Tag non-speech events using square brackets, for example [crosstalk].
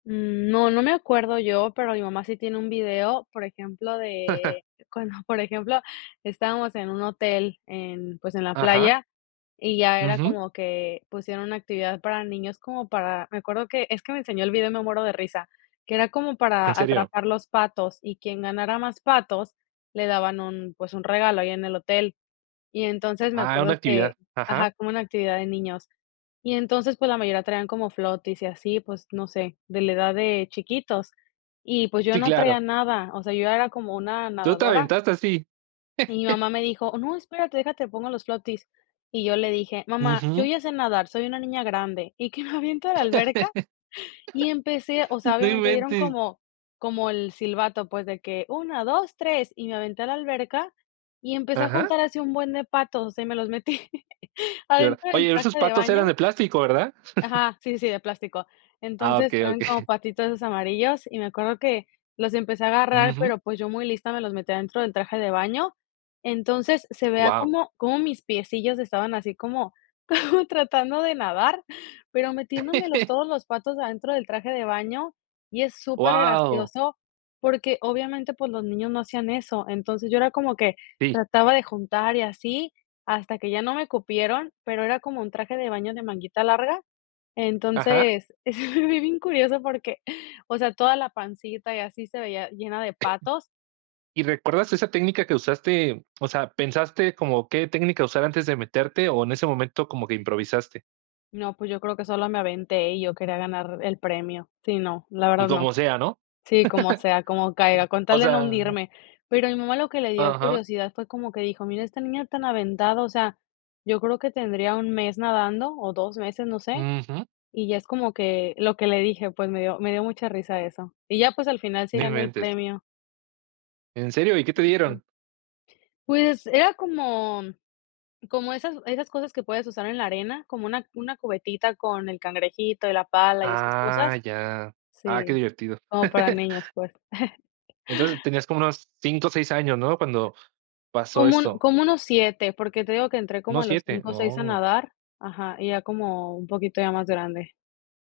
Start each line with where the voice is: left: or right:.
left: Mm, no, no me acuerdo yo, pero mi mamá sí tiene un video, por ejemplo,
right: [chuckles]
left: de, cuando [chuckles] por ejemplo, estábamos en un hotel en, pues, en la
right: Ajá.
left: playa, y ya era
right: Ujú.
left: como que pusieron una actividad para niños, como para, me acuerdo que es que me enseñó el video y me muero de risa, que era como
right: ¿En
left: para
right: serio?
left: atrapar los patos y quien ganara más patos, le daban un, pues, un regalo ahí en el hotel. Y entonces me
right: Ah, era una
left: acuerdo que
right: actividad, ajá.
left: ajá, como una actividad de niños. Y entonces, pues, la mayoría traían como floaties y así, pues, no sé, de la edad de chiquitos y, pues, yo
right: Sí,
left: no traía
right: claro.
left: nada, o sea, yo era como una
right: ¿Tú te
left: nadadora
right: aventaste así?
left: y mi
right: [chuckles]
left: mamá me dijo: "No, espérate, deja te pongo los floaties". Y yo le dije: "Mamá, yo
right: Ujú.
left: ya sé nadar, soy una niña grande", Y qué me aviento a la alberca. Y empecé, o
right: [laughs]
left: sea,
right: ¡No
left: obviamente dieron
right: inventes!
left: como como el silbato, pues, de que 1, 2, 3, y me aventé a la alberca y empecé a
right: Ajá.
left: juntar así un buen de patos, o sea, y me los metí
right: Y ahora.
left: adentro del
right: Oye, esos
left: traje de
right: patos eran
left: baño
right: de plástico, ¿verdad? [chuckles]
left: Ajá, sí, sí, de plástico.
right: Ah,
left: Entonces,
right: okey, okey.
left: eran como
right: [chuckles]
left: patitos esos amarillos y me acuerdo que los empecé a agarrar,
right: Ujú.
left: pero, pues, yo muy lista me los metí adentro del traje de baño. Entonces, se veía
right: Guau.
left: como como mis piecillos estaban así como como tratando de nadar, pero metiéndome los
right: [chuckles]
left: todos los patos adentro del traje de baño, y es
right: ¡Guau!
left: supergracioso, porque, obviamente, pues, los niños no hacían eso. Entonces yo era como que
right: Sí.
left: trataba de juntar, y así hasta que ya no me cupieron, pero era como un traje de baño de manguita larga,
right: Ajá.
left: entonces es bi bien curioso porque, o sea, toda la pancita, y así se veía llena de patos.
right: ¿Y recuerdas esa técnica que usaste? O sea, ¿pensaste como qué técnica usar antes de meterte, o en ese momento como que improvisaste?
left: No, pues yo creo que sola me aventé y yo quería ganar el premio. Sí, no, la verdad
right: Y
left: no
right: como sea, ¿no?
left: sí, como sea, como caiga,
right: [chuckles]
left: con
right: O
left: tal de no
right: sea
left: hundirme. Pero a mi mamá lo que le dio
right: Ajá.
left: curiosidad fue como que dijo: "Mira, esta niña tan aventada", o sea, yo creo que tendría 1 mes nadando, o 2 meses, no sé,
right: Ujú.
left: y ya es como que lo que le dije, pues, me dio me dio mucha risa eso. Y ya, pues, al final sí
right: No
left: gané el
right: inventes.
left: premio.
right: ¿En serio? ¿Y qué te dieron?
left: Pues, era como como esas esas cosas que puedes usar en la arena, como una una cubetita con el cangrejito y la pala y esas
right: Ah,
left: cosas.
right: ya. Ah, qué
left: Sí,
right: divertido.
left: como para
right: [chuckles]
left: niños, pues. [chuckles]
right: Entonces tenías como unos 5, o, 6 años, ¿no? Cuando pasó
left: Como un
right: esto.
left: como unos 7, porque te digo que entré como a
right: ¿Unos
left: los
right: 7?
left: 5, 6 a
right: ¡Oh!
left: nadar ajá, y ya como un poquito ya más grande.